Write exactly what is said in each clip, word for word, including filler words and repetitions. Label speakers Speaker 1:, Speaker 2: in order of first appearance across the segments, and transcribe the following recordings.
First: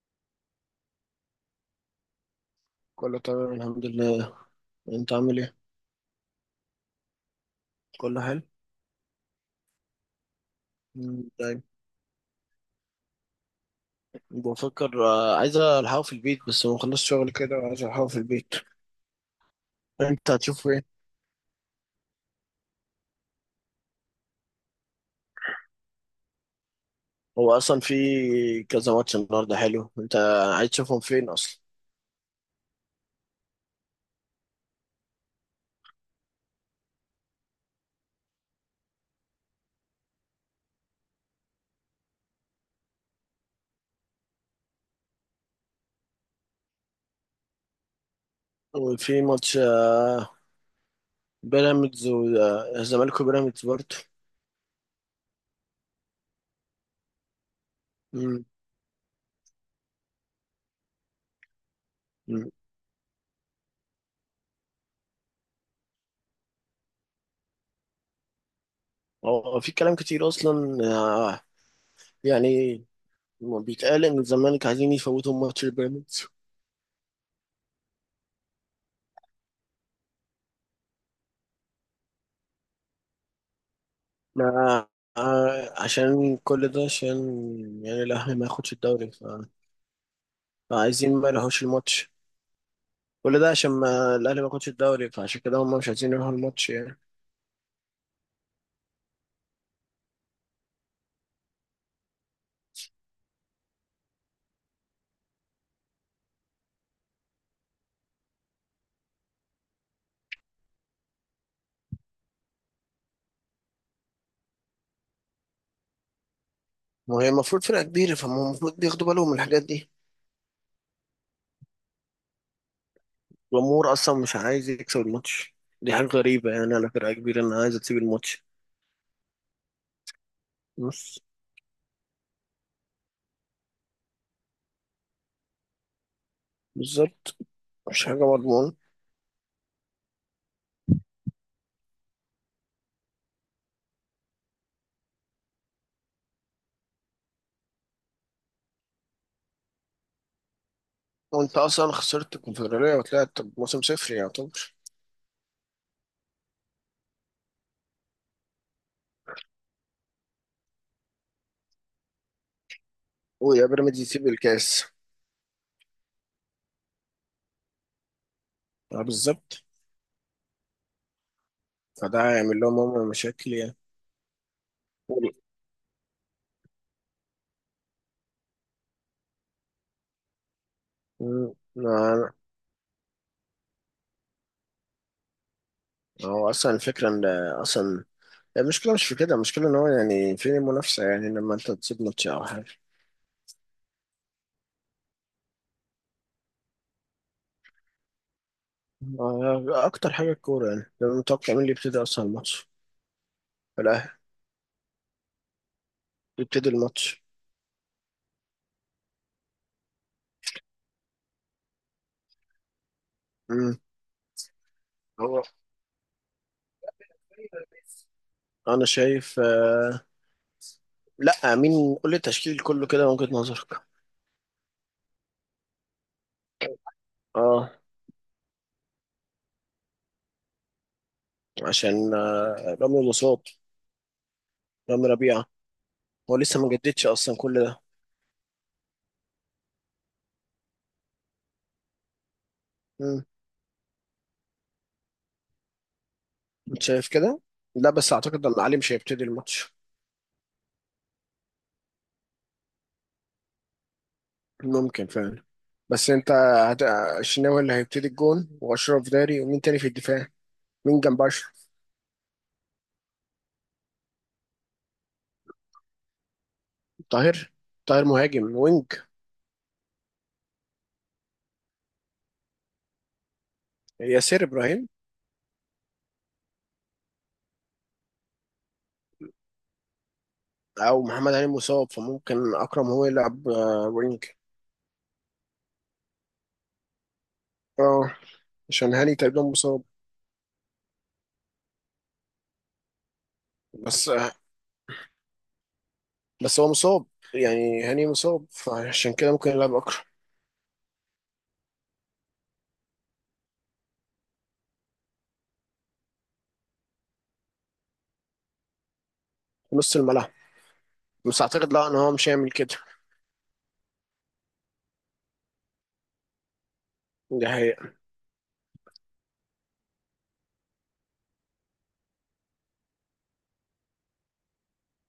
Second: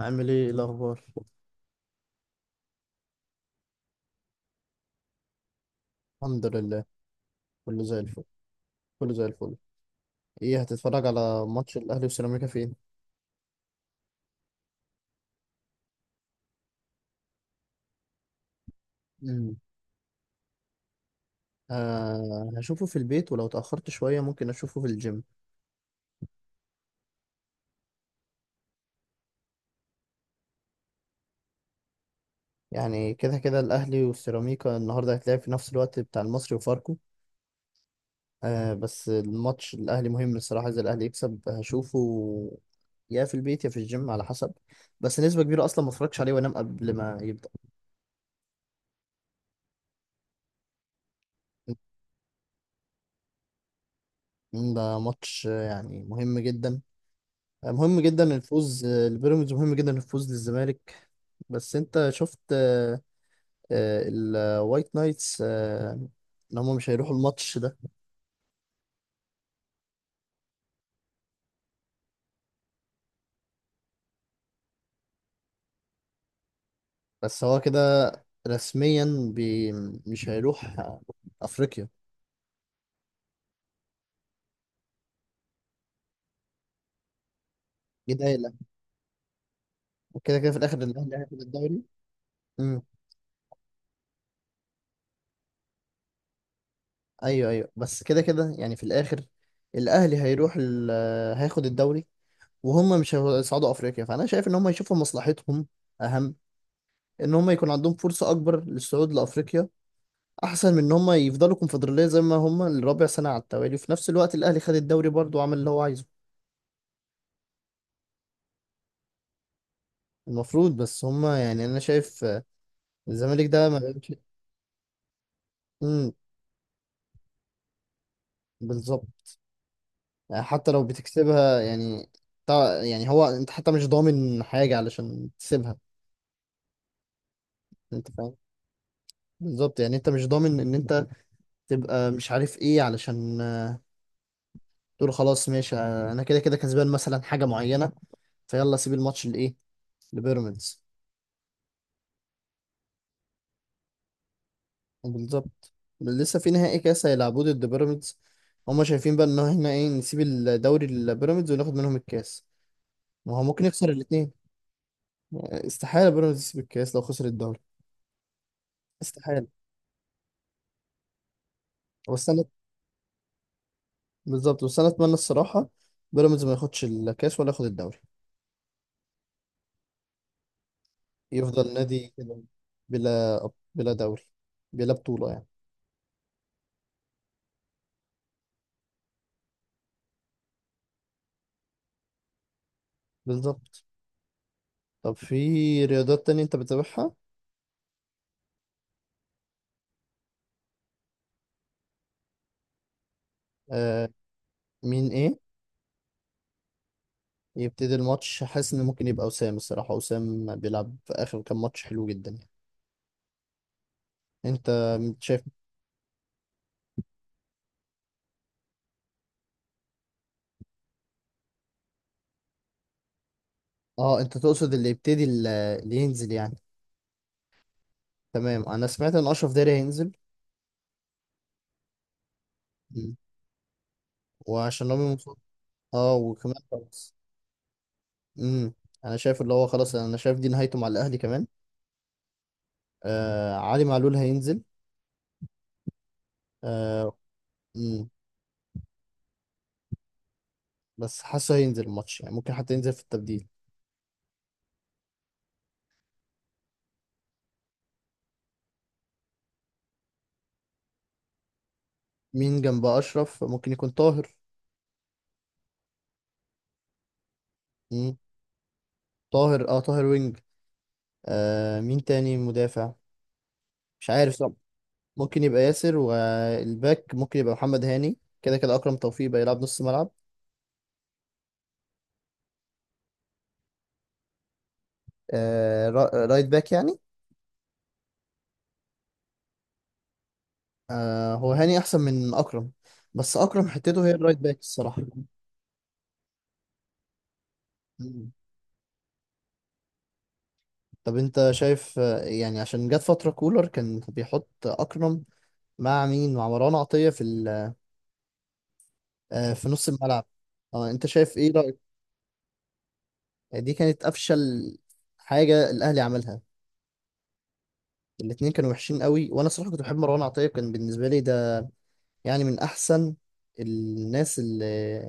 Speaker 1: عامل ايه؟ إيه الاخبار؟
Speaker 2: كله تمام، الحمد لله. انت عامل ايه؟
Speaker 1: الحمد لله، كله زي
Speaker 2: كله
Speaker 1: الفل.
Speaker 2: حلو.
Speaker 1: كله زي الفل. ايه، هتتفرج
Speaker 2: مم،
Speaker 1: على
Speaker 2: دايما
Speaker 1: ماتش الاهلي وسيراميكا فين؟
Speaker 2: بفكر، آه، عايز الحقه في البيت، بس ما خلصت شغل كده وعايز الحقه في البيت.
Speaker 1: مم.
Speaker 2: انت هتشوف ايه؟
Speaker 1: آه، هشوفه في البيت، ولو اتاخرت شويه ممكن اشوفه في الجيم.
Speaker 2: هو اصلا في كذا ماتش النهارده حلو. انت عايز تشوفهم فين اصلا؟
Speaker 1: يعني كده كده الاهلي والسيراميكا النهارده هيتلعب في نفس الوقت بتاع المصري وفاركو. آه، بس الماتش الاهلي مهم الصراحه، اذا الاهلي يكسب هشوفه، يا في البيت يا في الجيم على حسب. بس نسبه كبيره اصلا ما اتفرجش عليه وانام قبل ما يبدا.
Speaker 2: وفي ماتش، آه، بيراميدز والزمالك، وبيراميدز برضه.
Speaker 1: مم، ده ماتش آه، يعني مهم جدا. مهم جدا
Speaker 2: مم،
Speaker 1: الفوز البيراميدز، مهم جدا الفوز للزمالك. بس انت شفت
Speaker 2: مم.
Speaker 1: آه، آه، الوايت نايتس آه، ان هم مش هيروحوا الماتش ده.
Speaker 2: هو في كلام كتير اصلا، آه، يعني بيتقال ان الزمالك عايزين يفوتوا ماتش البيراميدز.
Speaker 1: بس هو كده رسميا، بي مش هيروح آه، افريقيا.
Speaker 2: ما آه، عشان كل ده، عشان يعني
Speaker 1: دي
Speaker 2: الاهلي ما
Speaker 1: نايله،
Speaker 2: ياخدش الدوري ف...
Speaker 1: وكده كده في الاخر الاهلي
Speaker 2: فعايزين ما
Speaker 1: هياخد
Speaker 2: يلهوش
Speaker 1: الدوري.
Speaker 2: الماتش.
Speaker 1: امم.
Speaker 2: كل ده عشان ما الاهلي ما ياخدش الدوري، فعشان كده هم مش عايزين يروحوا الماتش يعني.
Speaker 1: ايوه ايوه، بس كده كده يعني في الاخر الاهلي هيروح ال... آه، هياخد الدوري، وهم مش هيصعدوا افريقيا. فانا شايف ان هم يشوفوا مصلحتهم، اهم ان هم يكون عندهم فرصه اكبر للصعود لافريقيا، احسن من ان هم يفضلوا كونفدراليه زي ما هم الرابع سنه على التوالي، وفي نفس الوقت الاهلي خد الدوري برضه وعمل اللي هو عايزه.
Speaker 2: ما هي المفروض فرقة كبيرة، فهم المفروض بياخدوا بالهم من الحاجات دي.
Speaker 1: المفروض، بس هم يعني انا شايف آه، الزمالك ده ما
Speaker 2: الجمهور
Speaker 1: بقتش.
Speaker 2: اصلا مش عايز يكسب الماتش. دي حاجة
Speaker 1: امم.
Speaker 2: غريبة يعني، على فرقة كبيرة انها عايزة تسيب الماتش.
Speaker 1: بالظبط، يعني حتى لو
Speaker 2: بص.
Speaker 1: بتكسبها يعني. تع- يعني هو انت حتى مش ضامن حاجه علشان تسيبها.
Speaker 2: بالظبط. مش
Speaker 1: انت
Speaker 2: حاجة
Speaker 1: فاهم؟
Speaker 2: مضمونة.
Speaker 1: بالظبط، يعني انت مش ضامن ان انت تبقى مش عارف ايه، علشان آه، تقول خلاص ماشي آه، انا كده كده كسبان مثلا حاجه معينه، فيلا سيب الماتش لايه؟ لبيراميدز.
Speaker 2: وانت اصلا خسرت الكونفدرالية وطلعت بموسم صفر يعتبر.
Speaker 1: بالظبط. لسه في نهائي كاس هيلعبوه ضد بيراميدز، هما شايفين بقى ان احنا ايه، نسيب الدوري لبيراميدز وناخد منهم الكاس؟ ما هو ممكن
Speaker 2: ويا
Speaker 1: يخسر
Speaker 2: بيراميدز يسيب
Speaker 1: الاثنين.
Speaker 2: الكاس.
Speaker 1: استحاله بيراميدز يسيب الكاس لو خسر الدوري.
Speaker 2: آه،
Speaker 1: استحاله.
Speaker 2: بالظبط. فده
Speaker 1: بس انا،
Speaker 2: هيعمل لهم هم مشاكل يعني.
Speaker 1: بالظبط بس انا اتمنى
Speaker 2: يعني-
Speaker 1: الصراحه بيراميدز ما ياخدش الكاس ولا ياخد الدوري.
Speaker 2: مم.
Speaker 1: يفضل
Speaker 2: ما
Speaker 1: نادي كده، بلا بلا دوري، بلا بطوله يعني.
Speaker 2: ما هو اصلا الفكره ان اصلا المشكله مش في كده، المشكله ان هو يعني فين المنافسه، يعني لما انت تسيب ماتش او حاجه.
Speaker 1: بالظبط. طب، في رياضات تانية انت بتتابعها؟
Speaker 2: آه، اكتر حاجه الكوره، يعني لما متوقع مين اللي يبتدي اصلا الماتش.
Speaker 1: آه.
Speaker 2: الاهلي
Speaker 1: مين ايه؟
Speaker 2: يبتدي الماتش.
Speaker 1: يبتدي الماتش، حاسس ان ممكن يبقى وسام الصراحه. وسام بيلعب في اخر كام ماتش حلو جدا يعني.
Speaker 2: مم.
Speaker 1: انت شايف؟
Speaker 2: هو انا شايف، آه، لا، مين قول لي التشكيل كله كده من وجهه نظرك؟
Speaker 1: اه، انت تقصد اللي يبتدي ال- اللي ينزل يعني؟
Speaker 2: اه.
Speaker 1: تمام، انا سمعت ان اشرف داري هينزل.
Speaker 2: عشان آه، رامي
Speaker 1: مم.
Speaker 2: الوسط،
Speaker 1: وعشان
Speaker 2: رامي
Speaker 1: رامي مصطفى.
Speaker 2: ربيعه.
Speaker 1: اه،
Speaker 2: هو
Speaker 1: وكمان
Speaker 2: لسه ما جددش
Speaker 1: خلاص.
Speaker 2: اصلا كل ده.
Speaker 1: امم. انا شايف اللي هو خلاص، انا شايف دي نهايته مع الاهلي كمان.
Speaker 2: مم.
Speaker 1: آه، علي معلول هينزل.
Speaker 2: انت شايف
Speaker 1: آه.
Speaker 2: كده؟ لا،
Speaker 1: امم.
Speaker 2: بس اعتقد ان علي مش هيبتدي الماتش.
Speaker 1: بس حاسه هينزل الماتش يعني، ممكن حتى ينزل في التبديل.
Speaker 2: ممكن فعلا. بس انت هت... الشناوي اللي هيبتدي الجون، واشرف داري، ومين تاني في الدفاع؟ مين جنب اشرف؟
Speaker 1: مين جنب اشرف؟ ممكن يكون طاهر.
Speaker 2: طاهر. طاهر
Speaker 1: امم.
Speaker 2: مهاجم وينج.
Speaker 1: طاهر، اه طاهر وينج. آه مين تاني مدافع؟ مش عارف.
Speaker 2: ياسر
Speaker 1: طب
Speaker 2: ابراهيم.
Speaker 1: ممكن يبقى ياسر، والباك ممكن يبقى محمد هاني، كده كده أكرم توفيق بقى يلعب نص ملعب.
Speaker 2: او محمد هاني مصاب، فممكن اكرم هو يلعب آه، وينج.
Speaker 1: آه، را- رايت باك يعني.
Speaker 2: اه، عشان هاني تقريبا مصاب.
Speaker 1: آه، هو هاني أحسن من أكرم، بس أكرم حتته
Speaker 2: بس
Speaker 1: هي
Speaker 2: آه،
Speaker 1: الرايت باك الصراحة.
Speaker 2: بس هو مصاب، يعني هاني
Speaker 1: مم.
Speaker 2: مصاب، فعشان كده ممكن يلعب اكرم
Speaker 1: طب، أنت شايف آه، يعني عشان جت فترة كولر كان بيحط أكرم مع مين؟ مع مروان عطية في ال- آه في
Speaker 2: في
Speaker 1: نص
Speaker 2: نص
Speaker 1: الملعب.
Speaker 2: الملعب.
Speaker 1: اه، أنت شايف
Speaker 2: بس
Speaker 1: إيه
Speaker 2: اعتقد
Speaker 1: رأيك؟
Speaker 2: لا، ان هو مش هيعمل كده.
Speaker 1: دي كانت أفشل حاجة الأهلي عملها.
Speaker 2: دي حقيقة.
Speaker 1: الاتنين كانوا وحشين قوي، وأنا صراحة كنت بحب مروان عطية، كان بالنسبة لي ده يعني من احسن الناس اللي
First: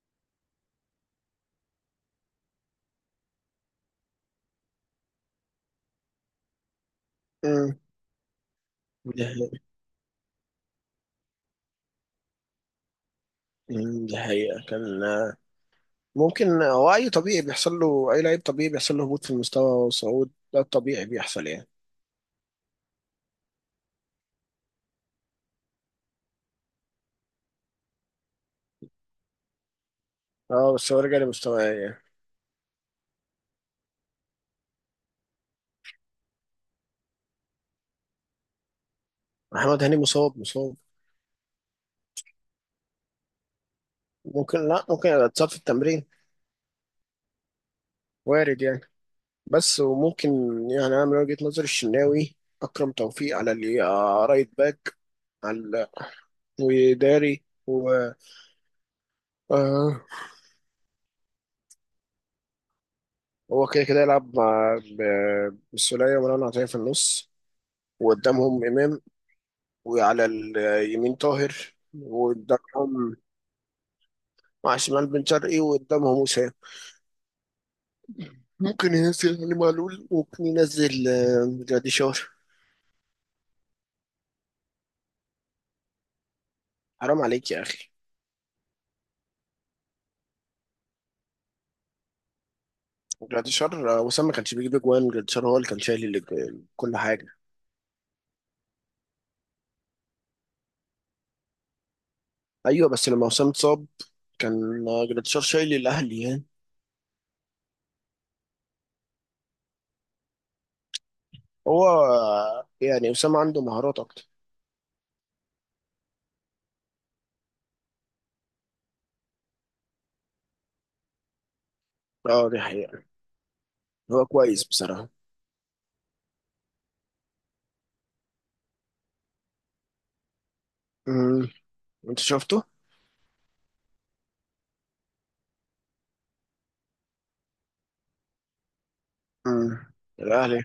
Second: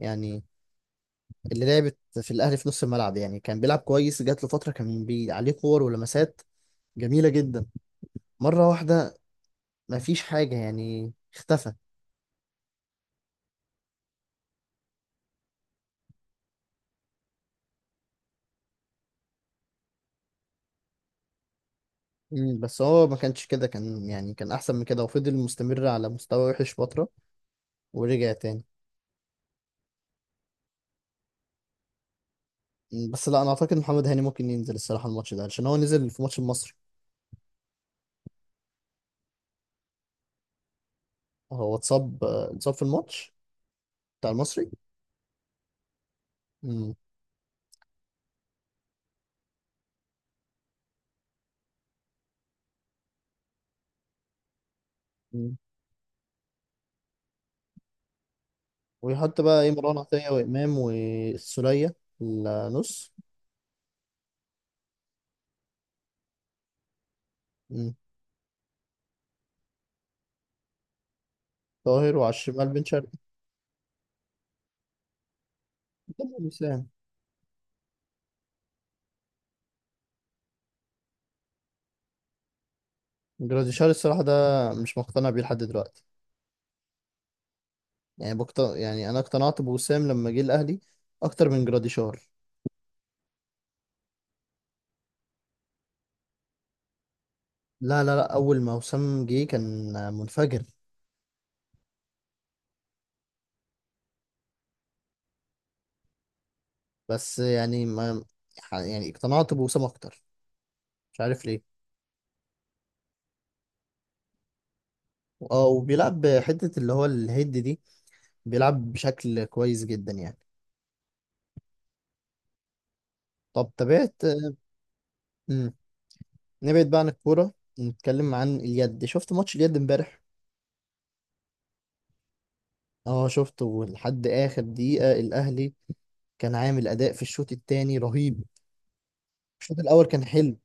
Speaker 1: يعني اللي لعبت في الاهلي في نص الملعب يعني. كان بيلعب كويس، جات له فتره كان بي عليه كور ولمسات جميله جدا.
Speaker 2: مم.
Speaker 1: مره واحده
Speaker 2: دي حقيقة.
Speaker 1: ما فيش حاجه، يعني اختفى.
Speaker 2: مم، دي حقيقة. كان آه، ممكن هو اي طبيعي بيحصل له، اي لعيب طبيعي بيحصل له هبوط في المستوى وصعود، ده الطبيعي بيحصل يعني.
Speaker 1: مم، بس هو ما كانش كده، كان يعني كان احسن من كده، وفضل مستمر على مستوى وحش فتره ورجع تاني.
Speaker 2: اه، بس هو رجع لمستواه يعني.
Speaker 1: مم، بس لا، انا اعتقد محمد هاني ممكن ينزل الصراحه الماتش ده عشان هو نزل في ماتش المصري.
Speaker 2: محمد هاني مصاب مصاب.
Speaker 1: هو اتصاب اتصاب في الماتش بتاع
Speaker 2: ممكن،
Speaker 1: المصري.
Speaker 2: لا ممكن اتصاب في التمرين، وارد يعني. بس وممكن، يعني انا من وجهة نظري الشناوي، اكرم توفيق على اللي آه، رايت باك،
Speaker 1: مم.
Speaker 2: على وداري و
Speaker 1: ويحط بقى ايه؟ مروان
Speaker 2: آه،
Speaker 1: عطية وإمام والسولية النص.
Speaker 2: هو كده كده يلعب مع ب- بالسولية ومروان عطية في النص.
Speaker 1: مم.
Speaker 2: وقدامهم امام، وعلى اليمين طاهر،
Speaker 1: طاهر، وعلى الشمال بن شرقي.
Speaker 2: وقدامهم مع شمال بن شرقي، وقدامهم
Speaker 1: قدامهم
Speaker 2: وسام.
Speaker 1: وسام.
Speaker 2: ممكن ينزل علي معلول، وممكن ينزل آه، جراديشار.
Speaker 1: جراديشار الصراحة ده مش مقتنع بيه لحد دلوقتي.
Speaker 2: حرام عليك يا اخي.
Speaker 1: يعني بقت... يعني أنا اقتنعت بوسام لما جه الأهلي أكتر من جراديشار.
Speaker 2: جراديشار، آه، وسام ما كانش بيجيب اجوان، جراديشار هو اللي كان شايل الأج- كل حاجه.
Speaker 1: لا لا لا، أول ما وسام جه كان منفجر.
Speaker 2: ايوه، بس لما وسام اتصاب كان آه، جراديشار شايل الاهلي يعني.
Speaker 1: بس يعني ما، يعني اقتنعت بوسام أكتر، مش عارف ليه.
Speaker 2: هو آه، يعني وسام عنده مهارات اكتر.
Speaker 1: اه، وبيلعب حتة اللي هو الهيد دي، بيلعب بشكل كويس جدا يعني.
Speaker 2: اه، دي حقيقه.
Speaker 1: طب تابعت،
Speaker 2: هو كويس بصراحه.
Speaker 1: نبعد بقى عن الكورة، نتكلم عن اليد. شفت ماتش اليد امبارح؟
Speaker 2: امم. انت شفته؟
Speaker 1: اه، شفته لحد آخر دقيقة. الأهلي كان عامل أداء في الشوط التاني رهيب. الشوط
Speaker 2: امم.
Speaker 1: الأول كان حلو
Speaker 2: الاهلي،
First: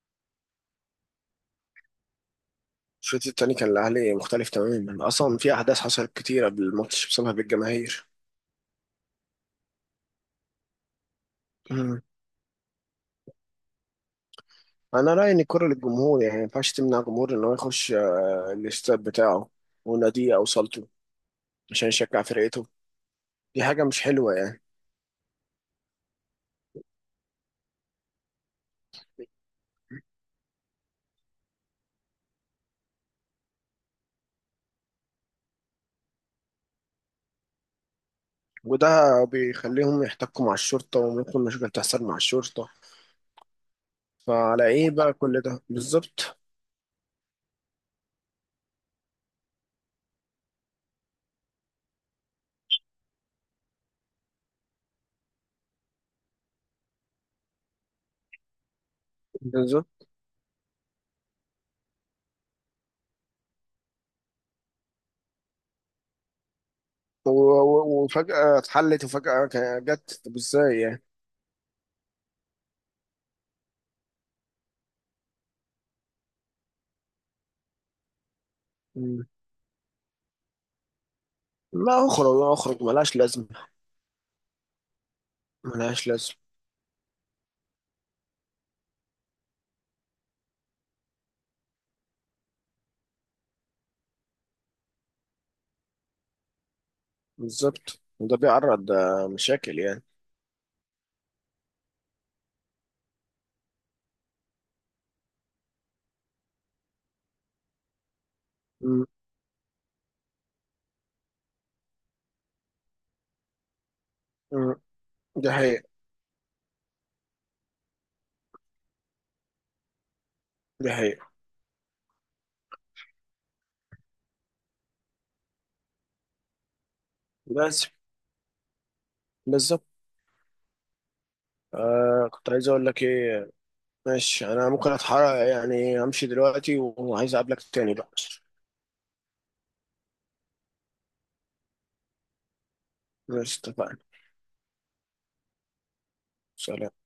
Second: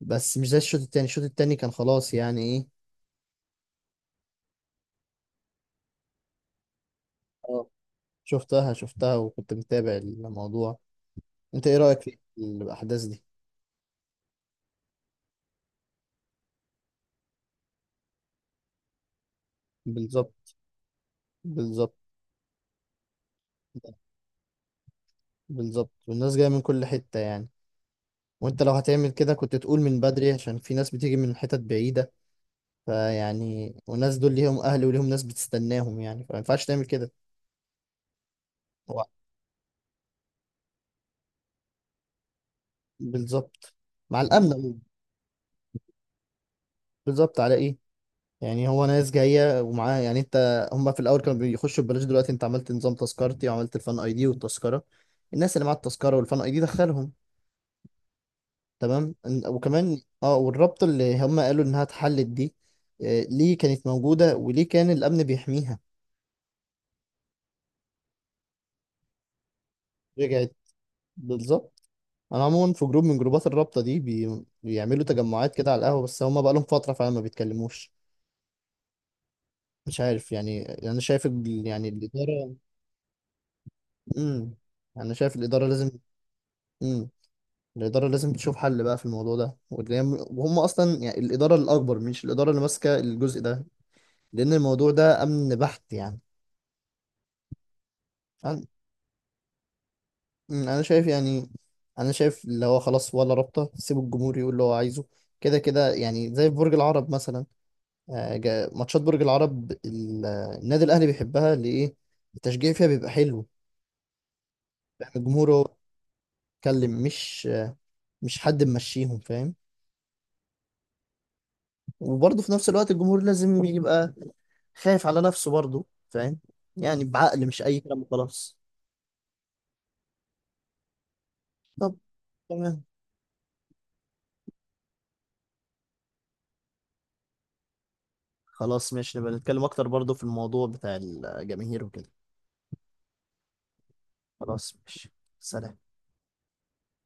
Speaker 1: بس مش زي الشوط التاني. الشوط التاني كان خلاص يعني إيه.
Speaker 2: الشوط التاني كان الاهلي مختلف تماما، اصلا في احداث حصلت كتير قبل الماتش بسبب
Speaker 1: اه،
Speaker 2: الجماهير.
Speaker 1: شفتها شفتها وكنت متابع الموضوع. أنت إيه رأيك في الأحداث دي؟
Speaker 2: انا رايي ان الكره للجمهور، يعني ما ينفعش تمنع جمهور ان هو يخش آه، الاستاد بتاعه وناديه او
Speaker 1: بالظبط،
Speaker 2: صالته عشان
Speaker 1: بالظبط،
Speaker 2: يشجع فرقته. دي حاجه مش حلوه يعني.
Speaker 1: بالظبط، والناس جاية من كل حتة يعني. وأنت لو هتعمل كده كنت تقول من بدري، عشان في ناس بتيجي من حتت بعيدة، فيعني والناس دول ليهم اهل وليهم ناس بتستناهم يعني، فما ينفعش تعمل كده. هو
Speaker 2: وده بيخليهم يحتكوا مع الشرطه، وممكن مشاكل تحصل مع الشرطه.
Speaker 1: بالظبط، مع الامن
Speaker 2: فعلى
Speaker 1: عموماً.
Speaker 2: ايه بقى كل ده؟ بالظبط.
Speaker 1: بالظبط على ايه؟ يعني هو ناس جايه ومعاها يعني، انت هم في الاول كانوا بيخشوا ببلاش، دلوقتي انت عملت نظام تذكرتي، وعملت الفان اي دي والتذكره. الناس اللي معاها التذكره والفان اي دي دخلهم، تمام. إن- وكمان
Speaker 2: بالظبط.
Speaker 1: اه والرابطه اللي هم قالوا انها اتحلت دي آه، ليه كانت موجوده وليه كان الامن بيحميها؟
Speaker 2: و- و- وفجاه اتحلت، وفجاه ك- جت، طب
Speaker 1: رجعت.
Speaker 2: ازاي يعني؟
Speaker 1: بالظبط. انا عموما في جروب من جروبات الرابطه دي، بي... بيعملوا تجمعات كده على القهوه، بس هما بقالهم فتره فعلا ما بيتكلموش.
Speaker 2: مم.
Speaker 1: مش عارف يعني، يعني انا شايف ال... يعني
Speaker 2: لا، اخرج
Speaker 1: الاداره.
Speaker 2: اخرج ملهاش لازمه.
Speaker 1: امم. انا شايف الاداره لازم.
Speaker 2: ملهاش لازمه.
Speaker 1: امم. الاداره لازم تشوف حل بقى في الموضوع ده، واللي هي- وهم اصلا يعني الاداره الاكبر، مش الاداره اللي ماسكه الجزء ده، لان الموضوع ده امن بحت يعني.
Speaker 2: بالظبط، وده
Speaker 1: انا
Speaker 2: بيعرض آه، مشاكل يعني.
Speaker 1: أمم، أنا شايف يعني، انا شايف اللي هو خلاص ولا رابطه، سيبوا الجمهور يقول اللي هو عايزه. كده كده يعني، زي في برج العرب مثلا. آه، جا- ماتشات
Speaker 2: مم.
Speaker 1: برج العرب ال- آه، النادي الاهلي بيحبها ليه؟ التشجيع فيها بيبقى حلو.
Speaker 2: مم.
Speaker 1: فاهم؟
Speaker 2: دي
Speaker 1: الجمهور هو
Speaker 2: حقيقة.
Speaker 1: بيتكلم، مش آه، مش حد ممشيهم فاهم.
Speaker 2: دي حقيقة.
Speaker 1: وبرضه في نفس الوقت الجمهور لازم يبقى خايف على نفسه برضه فاهم، يعني بعقل، مش اي
Speaker 2: بس.
Speaker 1: كلام خلاص.
Speaker 2: بالظبط.
Speaker 1: طب
Speaker 2: آه كنت عايز
Speaker 1: تمام.
Speaker 2: اقول لك ايه. ماشي، انا ممكن اتحرك يعني، امشي دلوقتي، وعايز اقابلك تاني بقى.
Speaker 1: خلاص ماشي، نبقى نتكلم اكتر برضه في الموضوع بتاع الجماهير وكده.
Speaker 2: ماشي، اتفقنا.
Speaker 1: خلاص ماشي. سلام.
Speaker 2: سلام.